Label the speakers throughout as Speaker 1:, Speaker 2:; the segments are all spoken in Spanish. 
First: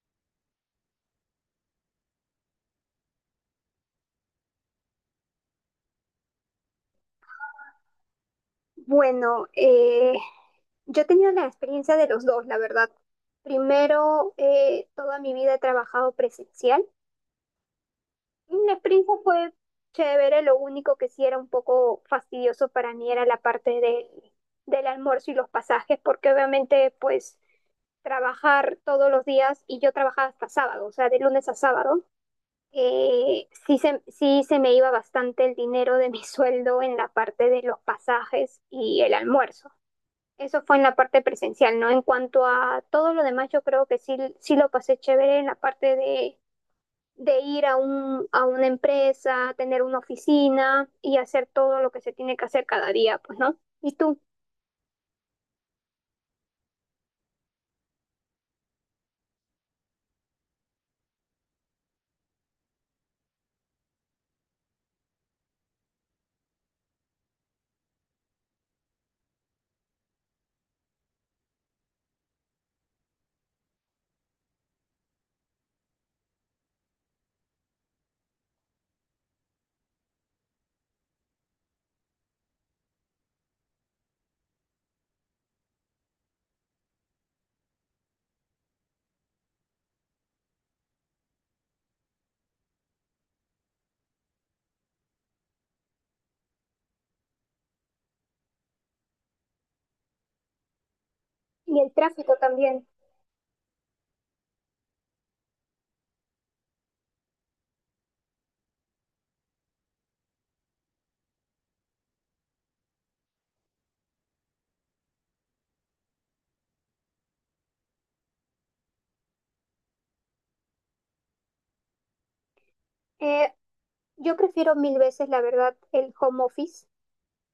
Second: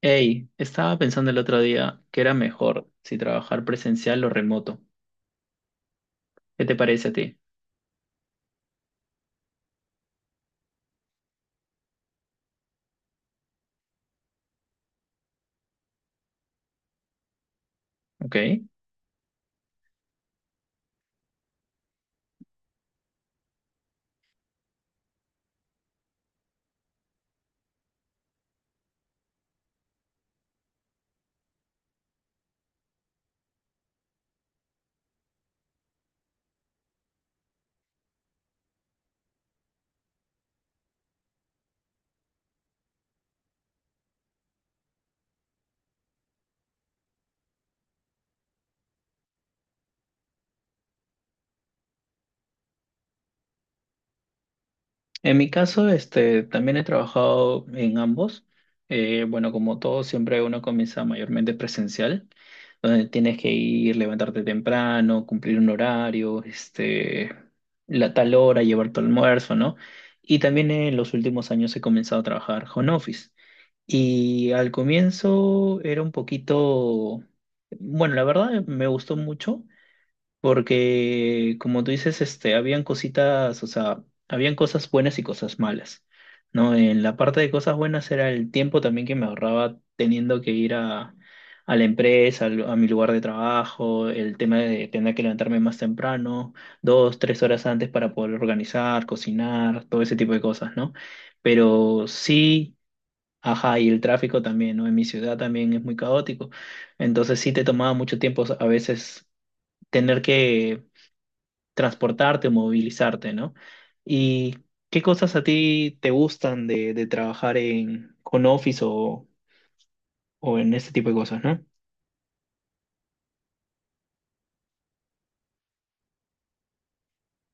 Speaker 1: Hey, estaba pensando el otro día que era mejor si trabajar presencial o remoto. ¿Qué te parece a ti?
Speaker 2: Bueno, yo he tenido la experiencia de los dos, la verdad. Primero, toda mi vida he trabajado presencial.
Speaker 1: Ok.
Speaker 2: La experiencia fue chévere, lo único que sí era un poco fastidioso para mí era del almuerzo y los pasajes, porque obviamente pues trabajar todos los días y yo trabajaba hasta sábado, o sea, de lunes a sábado, sí se me iba bastante el dinero de mi sueldo en la parte de los pasajes y el almuerzo. Eso fue en la parte presencial, ¿no? En cuanto a todo lo demás, yo creo que sí lo pasé chévere en la parte de ir a a una empresa, tener una oficina y hacer todo lo que se tiene que hacer cada día, pues, ¿no? Y tú,
Speaker 1: En mi caso, este, también he trabajado en ambos. Bueno, como todo, siempre uno comienza mayormente presencial, donde tienes que ir, levantarte temprano, cumplir un horario, este, la tal hora, llevar tu almuerzo, ¿no? Y también en los últimos años he comenzado a trabajar home office. Y al comienzo era un poquito, bueno, la verdad me gustó mucho porque, como tú dices, este, habían cositas, o sea, habían cosas buenas y cosas malas, ¿no? En la parte de cosas buenas era el tiempo también que me ahorraba teniendo que ir a la empresa, a mi lugar de trabajo, el tema de tener que levantarme más temprano, dos, tres horas antes para poder organizar, cocinar, todo ese tipo de cosas, ¿no?
Speaker 2: y el
Speaker 1: Pero
Speaker 2: tráfico
Speaker 1: sí.
Speaker 2: también.
Speaker 1: Ajá, y el tráfico también, ¿no? En mi ciudad también es muy caótico. Entonces sí te tomaba mucho tiempo a veces tener que transportarte o movilizarte, ¿no? ¿Y qué cosas a ti te gustan de trabajar en con Office o en este tipo de cosas, ¿no?
Speaker 2: Eh, yo prefiero mil veces, la verdad, el home office.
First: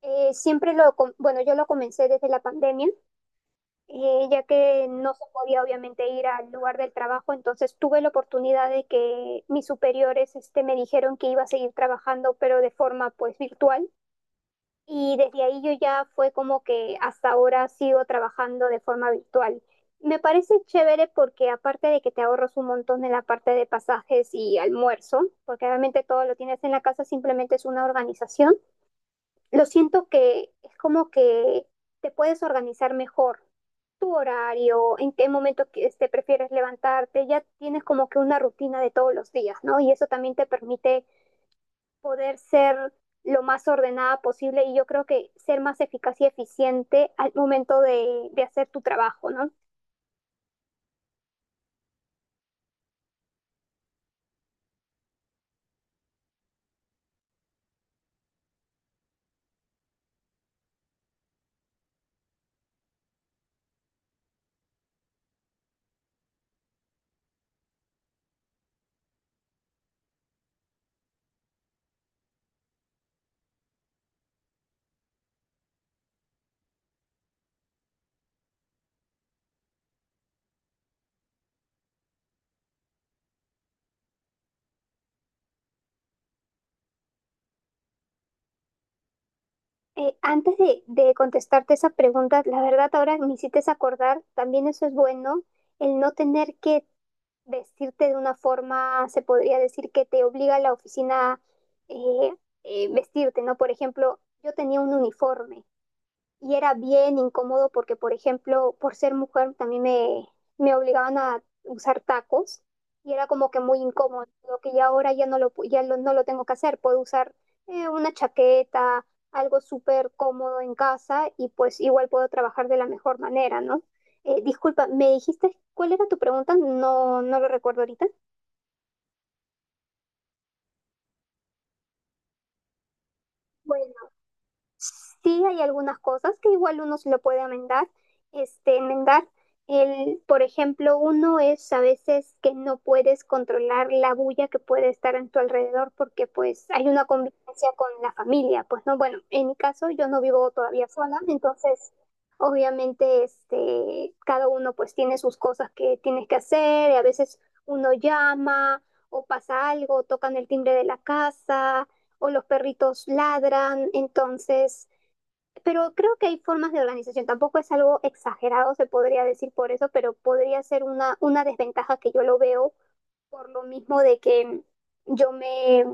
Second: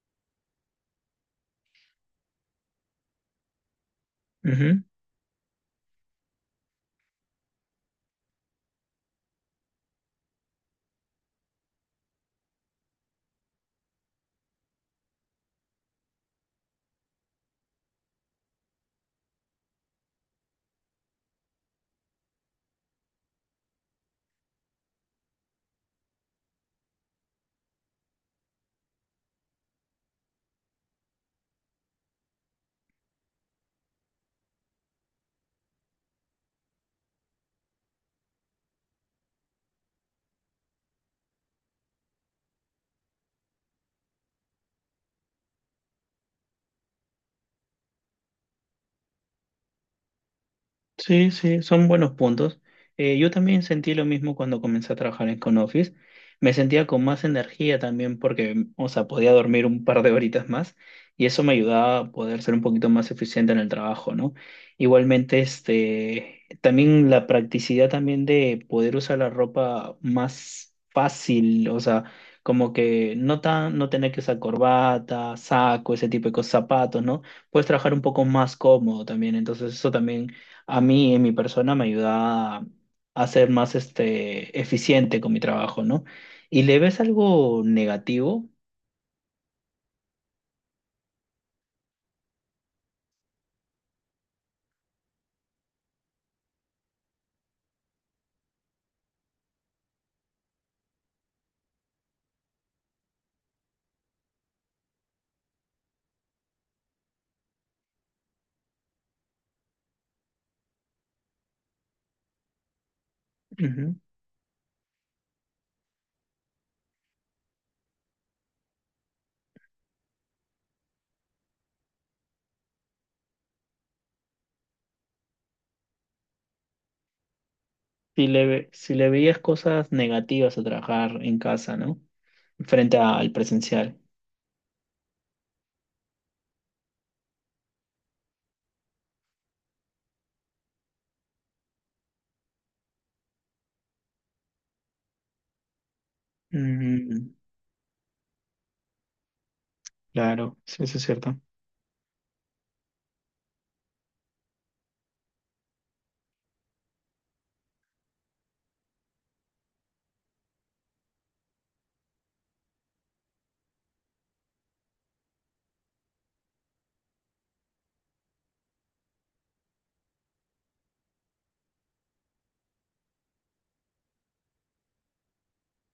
Speaker 2: Bueno, yo lo comencé desde la pandemia, ya que no se podía obviamente ir al lugar del trabajo, entonces tuve la oportunidad de que mis superiores este, me dijeron que iba a seguir trabajando, pero de forma pues virtual. Y desde ahí yo ya fue como que hasta ahora sigo trabajando de forma virtual. Me parece chévere porque aparte de que te ahorras un montón en la parte de pasajes y almuerzo, porque obviamente todo lo tienes en la casa, simplemente es una organización, lo siento que es como que te puedes organizar mejor tu horario, en qué momento que, este, prefieres levantarte, ya tienes como que una rutina de todos los días, ¿no? Y eso también te permite poder ser lo más ordenada posible y yo creo que ser más eficaz y eficiente al momento de hacer tu trabajo, ¿no?
Speaker 1: Sí, sí, son buenos puntos. Yo también sentí lo mismo cuando comencé a trabajar en ConOffice. Me sentía con más energía también porque, o sea, podía dormir un par de horitas más y eso me ayudaba a poder ser un poquito más eficiente en el trabajo, ¿no? Igualmente, este, también la practicidad también de poder usar la ropa más fácil, o sea, como que no tan, no tener que usar corbata, saco, ese tipo de cosas, zapatos, ¿no? Puedes trabajar un poco más cómodo también, entonces eso también a mí, en mi persona, me ayuda a ser más este, eficiente con mi trabajo, ¿no? ¿Y le ves algo negativo?
Speaker 2: Antes de contestarte esa pregunta, la verdad ahora me hiciste acordar, también eso es bueno, el no tener que vestirte de una forma, se podría decir que te obliga a la oficina eh, vestirte, ¿no? Por ejemplo, yo tenía un uniforme y era bien incómodo porque, por ejemplo, por ser mujer también me obligaban a usar tacos y era como que muy
Speaker 1: Ujú.
Speaker 2: incómodo, lo que ya ahora ya no lo, pu- ya lo- no lo tengo que hacer, puedo usar una chaqueta, algo súper cómodo en casa y pues igual puedo trabajar de la mejor manera, ¿no? Disculpa, ¿me dijiste cuál era tu pregunta? No, no lo recuerdo ahorita.
Speaker 1: Si le, si le veías cosas negativas a trabajar en casa, ¿no? Frente al presencial.
Speaker 2: Sí hay algunas cosas que igual uno se lo puede enmendar. El, por ejemplo, uno es a veces que no puedes controlar la bulla que puede estar en tu alrededor porque pues hay una
Speaker 1: Mm,
Speaker 2: convivencia con la familia. Pues no, bueno, en mi caso yo no vivo
Speaker 1: claro, sí,
Speaker 2: todavía
Speaker 1: eso es
Speaker 2: sola,
Speaker 1: cierto.
Speaker 2: entonces obviamente este, cada uno pues tiene sus cosas que tienes que hacer, y a veces uno llama o pasa algo, tocan el timbre de la casa o los perritos ladran, entonces, pero creo que hay formas de organización, tampoco es algo exagerado, se podría decir por eso, pero podría ser una desventaja que yo lo veo por lo mismo de que yo me,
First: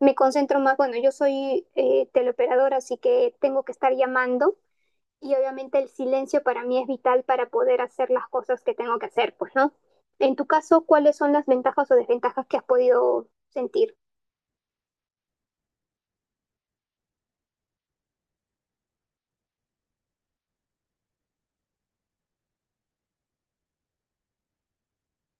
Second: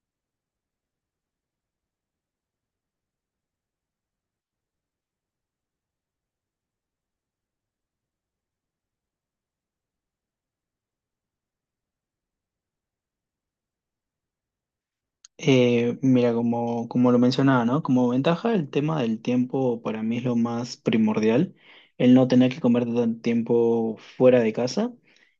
Speaker 2: me concentro más, bueno, yo soy teleoperadora, así que tengo que estar llamando y obviamente el silencio para mí es vital para poder hacer las cosas que tengo que hacer, pues, ¿no? En tu caso, ¿cuáles son las ventajas o desventajas que has podido sentir?
Speaker 1: Mira, como, como lo mencionaba, ¿no? Como ventaja, el tema del tiempo para mí es lo más primordial, el no tener que comer tanto tiempo fuera de casa.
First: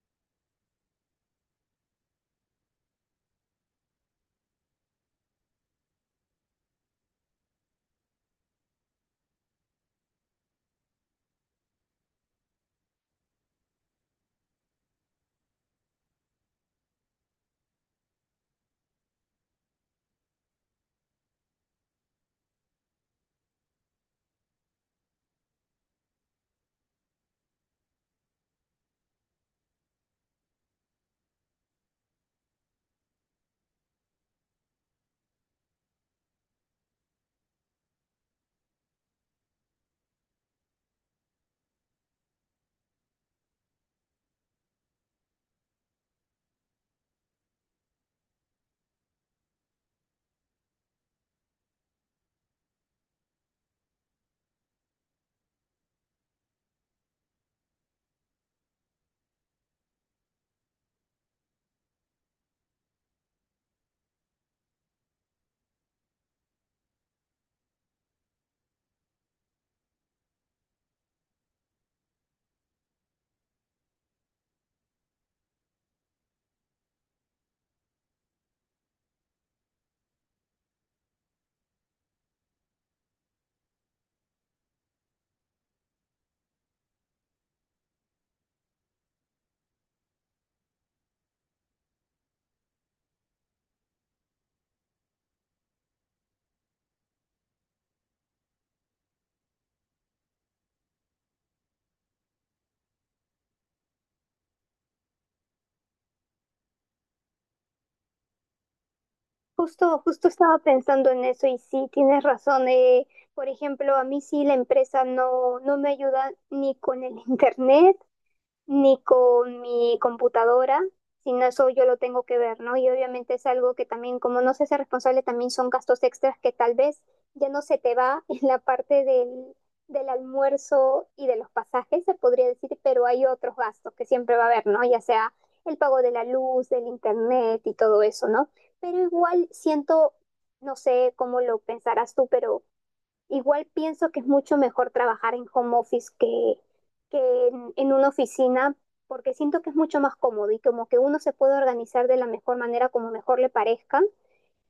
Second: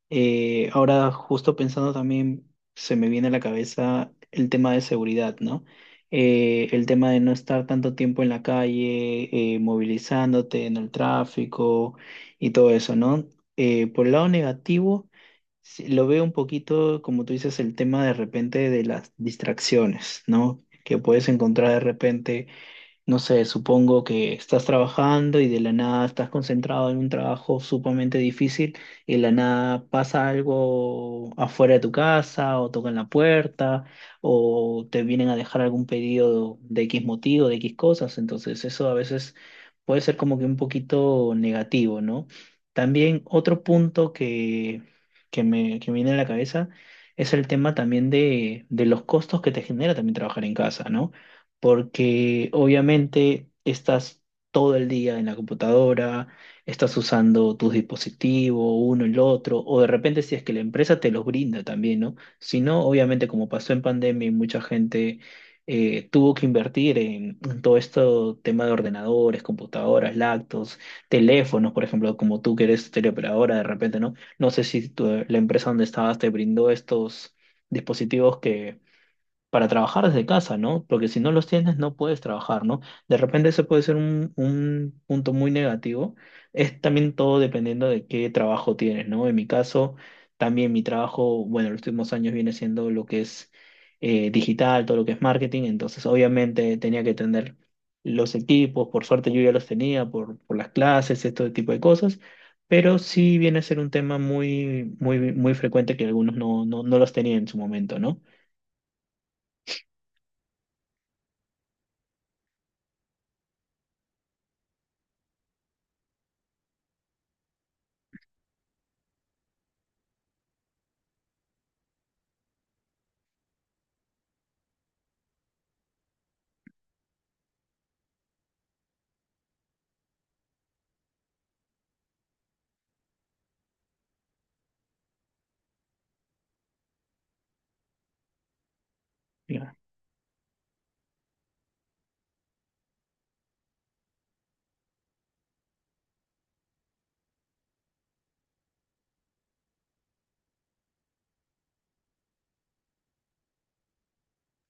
Speaker 1: Ahora, justo pensando también, se me viene a la cabeza el tema de seguridad, ¿no? El tema de no estar tanto tiempo en la calle, movilizándote en el tráfico y todo eso, ¿no? Por el lado negativo... Sí, lo veo un poquito, como tú dices, el tema de repente de las distracciones, ¿no? Que puedes encontrar de repente. No sé, supongo que estás trabajando y de la nada estás concentrado en un trabajo sumamente difícil y de la nada pasa algo afuera de tu casa o tocan la puerta o te vienen a dejar algún pedido de X motivo, de X cosas. Entonces eso a veces puede ser como que un poquito negativo, ¿no? También otro punto que, que me viene a la cabeza es el tema también de los costos que te genera también trabajar en casa, ¿no? Porque obviamente estás todo el día en la computadora, estás usando tus dispositivos, uno, el otro, o de repente si es que la empresa te los brinda también, ¿no? Si no, obviamente como pasó en pandemia y mucha gente tuvo que invertir en todo esto tema de ordenadores, computadoras, laptops, teléfonos, por ejemplo, como tú que eres teleoperadora, de repente, ¿no? No sé si la empresa donde estabas te brindó estos dispositivos que para trabajar desde casa, ¿no? Porque si no los tienes, no puedes trabajar, ¿no? De repente ese puede ser un punto muy negativo. Es también todo dependiendo de qué trabajo tienes, ¿no? En mi caso, también mi trabajo, bueno, los últimos años viene siendo lo que es digital, todo lo que es marketing, entonces obviamente tenía que tener los equipos, por suerte yo ya los tenía por las clases, este tipo de cosas. Pero sí viene a ser un tema muy, muy, muy frecuente que algunos no, no, no los tenían en su momento, ¿no?
Speaker 2: Justo estaba pensando en eso y sí, tienes razón. Por ejemplo, a mí sí la empresa no me ayuda ni con el internet, ni con mi computadora, sino eso yo lo tengo que ver, ¿no? Y obviamente es algo que también, como no se hace responsable, también son gastos extras que tal vez ya no se te va en la parte del almuerzo y de los pasajes, se podría decir, pero hay otros gastos que siempre va a haber, ¿no? Ya sea el pago de la luz, del internet y todo eso, ¿no? Pero igual siento, no sé cómo lo pensarás tú, pero igual pienso que es mucho mejor trabajar en home office que en una oficina, porque siento que es mucho más cómodo y como que uno se puede organizar de la mejor manera como mejor le parezca.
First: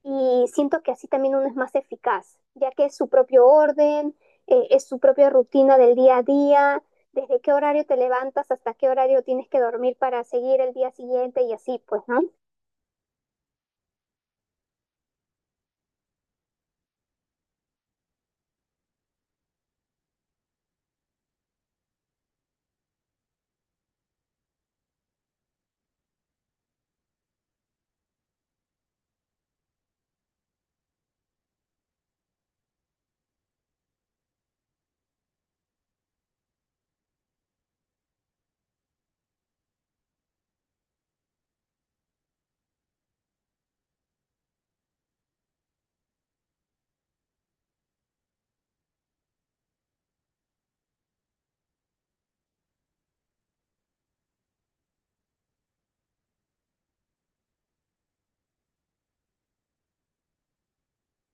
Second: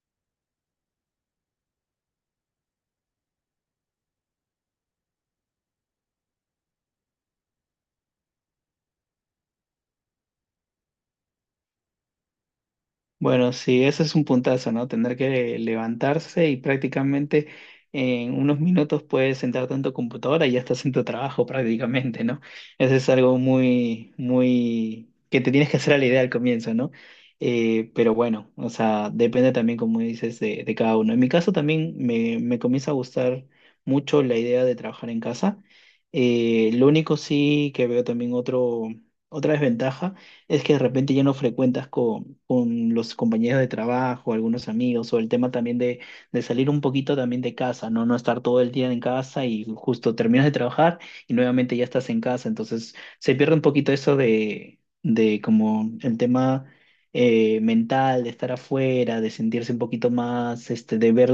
Speaker 2: Y siento que así también uno es más eficaz, ya que es su propio orden, es su propia rutina del día a día, desde qué horario te levantas hasta qué horario tienes que dormir para seguir el día siguiente y así, pues, ¿no?
Speaker 1: Bueno, sí, ese es un puntazo, ¿no? Tener que levantarse y prácticamente en unos minutos puedes sentarte en tu computadora y ya estás en tu trabajo prácticamente, ¿no? Eso es algo muy, muy, que te tienes que hacer a la idea al comienzo, ¿no? Pero bueno, o sea, depende también, como dices, de cada uno. En mi caso también me comienza a gustar mucho la idea de trabajar en casa. Lo único sí que veo también otro, otra desventaja es que de repente ya no frecuentas con los compañeros de trabajo, algunos amigos, o el tema también de salir un poquito también de casa, ¿no? No estar todo el día en casa y justo terminas de trabajar y nuevamente ya estás en casa. Entonces se pierde un poquito eso de como el tema mental, de estar afuera, de sentirse un poquito más, este, de ver,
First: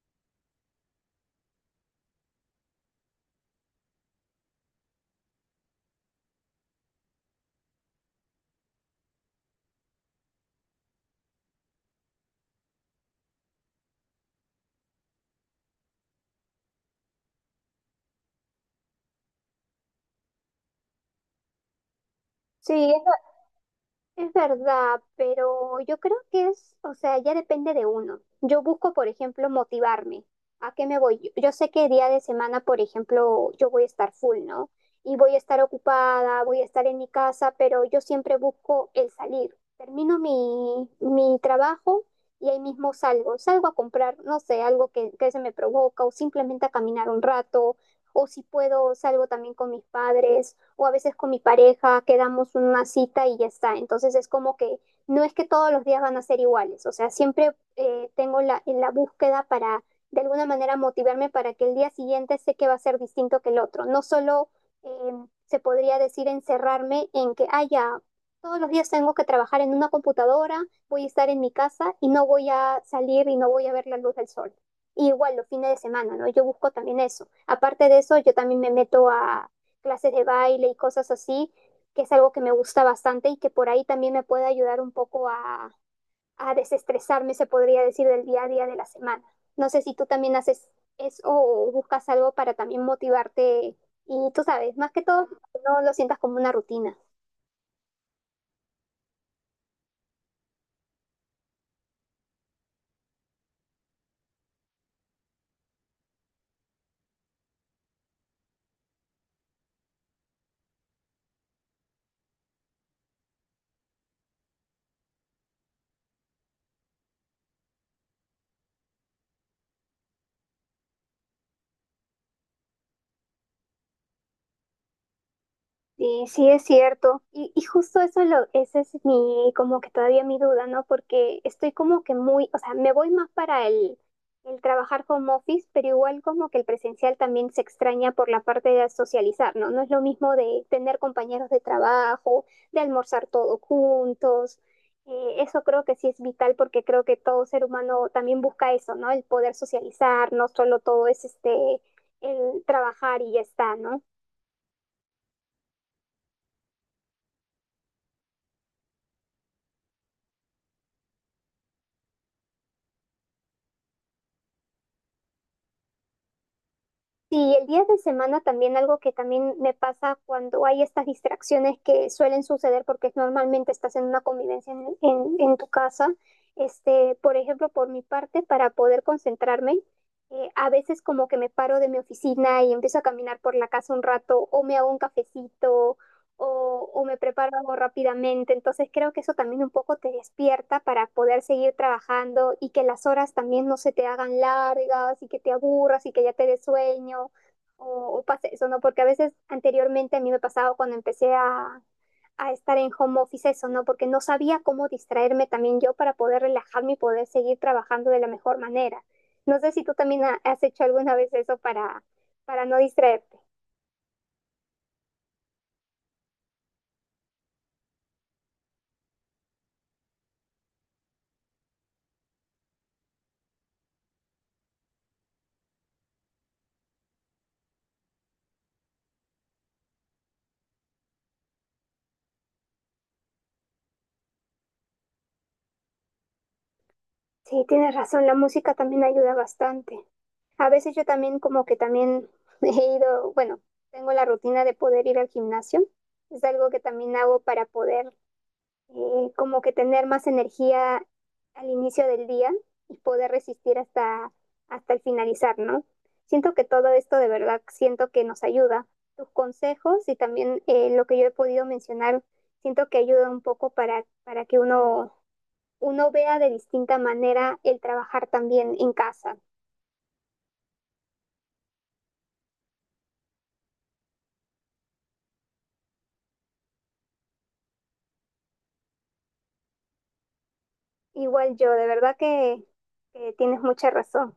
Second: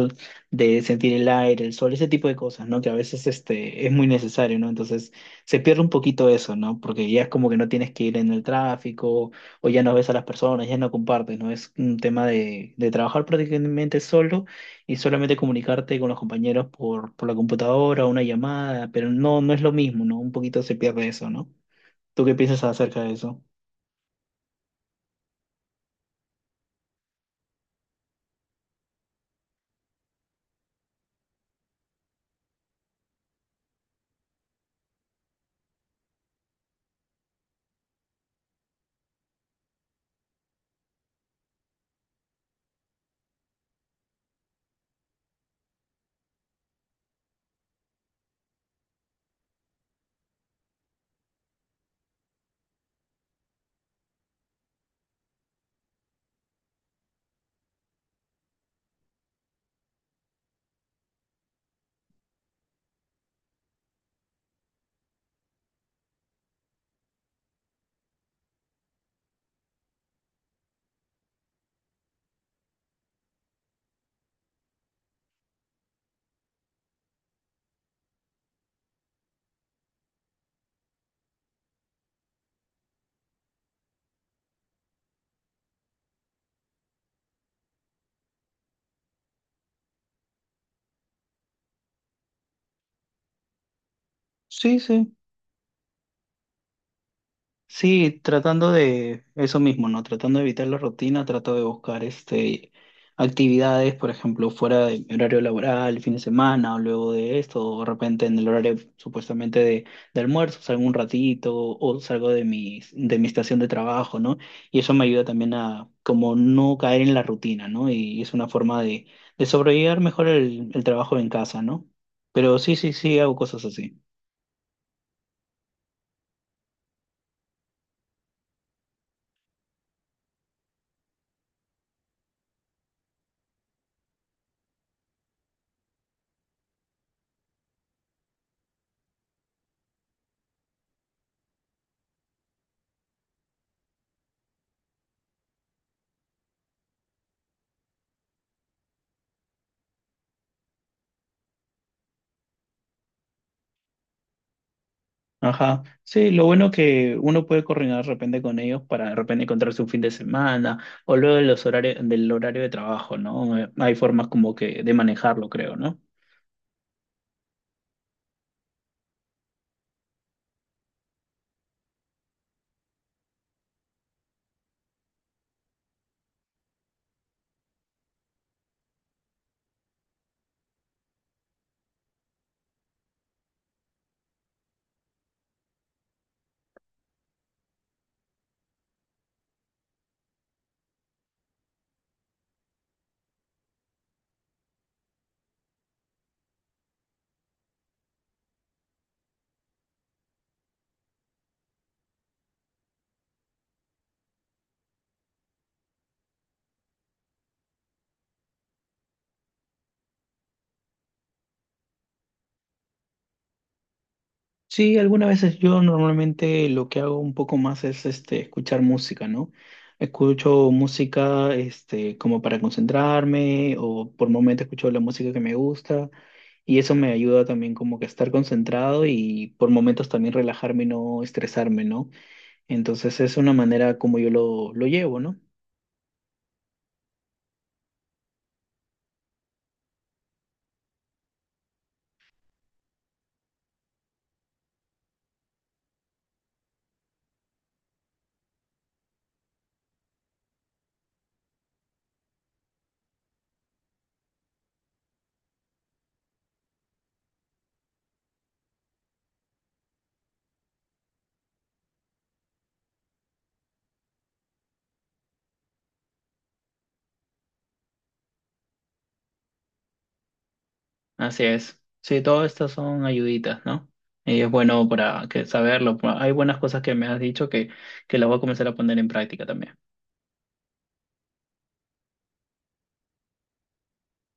Speaker 1: de sentir el aire, el sol, ese tipo de cosas, ¿no? Que a veces este, es muy necesario, ¿no? Entonces se pierde un poquito eso, ¿no? Porque ya es como que no tienes que ir en el tráfico o ya no ves a las personas, ya no compartes, ¿no? Es un tema de trabajar prácticamente solo y solamente comunicarte con los compañeros por la computadora o una llamada, pero no, no es lo mismo, ¿no? Un poquito se pierde eso, ¿no? ¿Tú qué piensas
Speaker 2: Sí,
Speaker 1: acerca de eso?
Speaker 2: es verdad, pero yo creo que es, o sea, ya depende de uno. Yo busco, por ejemplo, motivarme. ¿A qué me voy? Yo sé que día de semana, por ejemplo, yo voy a estar full, ¿no? Y voy a estar ocupada, voy a estar en mi casa, pero yo siempre busco el salir. Termino mi trabajo y ahí mismo salgo. Salgo a comprar, no sé, algo que se me provoca o simplemente a caminar un rato. O si puedo, salgo también con mis padres o a veces con mi pareja quedamos una cita y ya está. Entonces es como que no es que todos los días van a ser iguales, o sea, siempre en la búsqueda para de alguna manera motivarme para que el día siguiente sé que va a ser distinto que el otro. No solo eh, se podría decir encerrarme en que, ah, ya, todos los días tengo que trabajar en una computadora, voy a estar en mi casa y no voy a salir y no voy a ver la luz del sol. Y igual los fines de semana, ¿no? Yo busco también eso. Aparte de eso, yo también me meto clases de baile y cosas así, que es algo que me gusta bastante y que por ahí también me puede ayudar un poco a desestresarme, se podría decir, del día a día de la semana. No sé si tú también haces eso o buscas algo para también motivarte y tú sabes,
Speaker 1: Sí,
Speaker 2: más que
Speaker 1: sí.
Speaker 2: todo, no lo sientas como una rutina.
Speaker 1: Sí, tratando de eso mismo, ¿no? Tratando de evitar la rutina, trato de buscar este actividades, por ejemplo, fuera de mi horario laboral, el fin de semana, o luego de esto, o de repente en el horario supuestamente de almuerzo, salgo un ratito, o salgo de mi estación de trabajo, ¿no? Y eso me ayuda también a como no caer en la rutina, ¿no? Y es una forma de sobrellevar mejor el trabajo en casa, ¿no? Pero sí, sí, sí, hago cosas así.
Speaker 2: Sí, sí es cierto. Y justo eso es lo, ese es mi, como que todavía mi duda, ¿no? Porque estoy como que muy, o sea, me voy más para el trabajar home office, pero igual como que el presencial también se extraña por la parte de socializar, ¿no? No es lo mismo de tener compañeros de trabajo, de almorzar todos juntos. Eso creo que sí es vital porque creo que todo ser humano también busca eso, ¿no? El poder socializar, no solo todo es este, el trabajar y ya está, ¿no?
Speaker 1: Ajá. Sí, lo bueno que uno puede coordinar de repente con ellos para de repente encontrarse un fin de semana o luego de los horarios del horario de trabajo, ¿no? Hay formas como que de manejarlo, creo, ¿no?
Speaker 2: Sí, el día de semana también algo que también me pasa cuando hay estas distracciones que suelen suceder porque normalmente estás en una convivencia en tu casa. Este, por ejemplo, por mi parte, para poder concentrarme, a veces como que me paro de mi oficina y empiezo a caminar por la casa un rato o me hago un cafecito o me preparo algo rápidamente. Entonces creo que eso también un poco te despierta para poder seguir trabajando y que las horas también no se te hagan largas y que te aburras y que ya te des sueño o pase eso, ¿no? Porque a veces anteriormente a mí me pasaba cuando empecé a estar en home office eso, ¿no? Porque no sabía cómo distraerme también yo para poder relajarme y poder seguir trabajando de la mejor manera. No sé si tú también has hecho alguna vez eso para no distraerte.
Speaker 1: Sí, algunas veces yo normalmente lo que hago un poco más es este escuchar música, ¿no? Escucho música este como para concentrarme o por momentos escucho la música que me gusta y eso me ayuda también como que a estar concentrado y por momentos también relajarme y no estresarme, ¿no? Entonces es una manera como yo lo llevo, ¿no?
Speaker 2: Sí, tienes razón, la música también ayuda bastante. A veces yo también como que también he ido, bueno, tengo la rutina de poder ir al gimnasio. Es algo que también hago para poder como que tener más energía al inicio del día y poder resistir hasta el finalizar, ¿no? Siento que todo esto de verdad siento que nos ayuda. Tus consejos y también lo que yo he podido mencionar, siento que ayuda un poco para que uno vea de distinta manera el trabajar también en casa.
Speaker 1: Así es. Sí, todas estas son ayuditas, ¿no? Y es bueno para que saberlo. Hay buenas cosas que me has dicho que las voy a comenzar a poner en práctica también.
Speaker 2: Igual yo, de verdad que tienes mucha razón.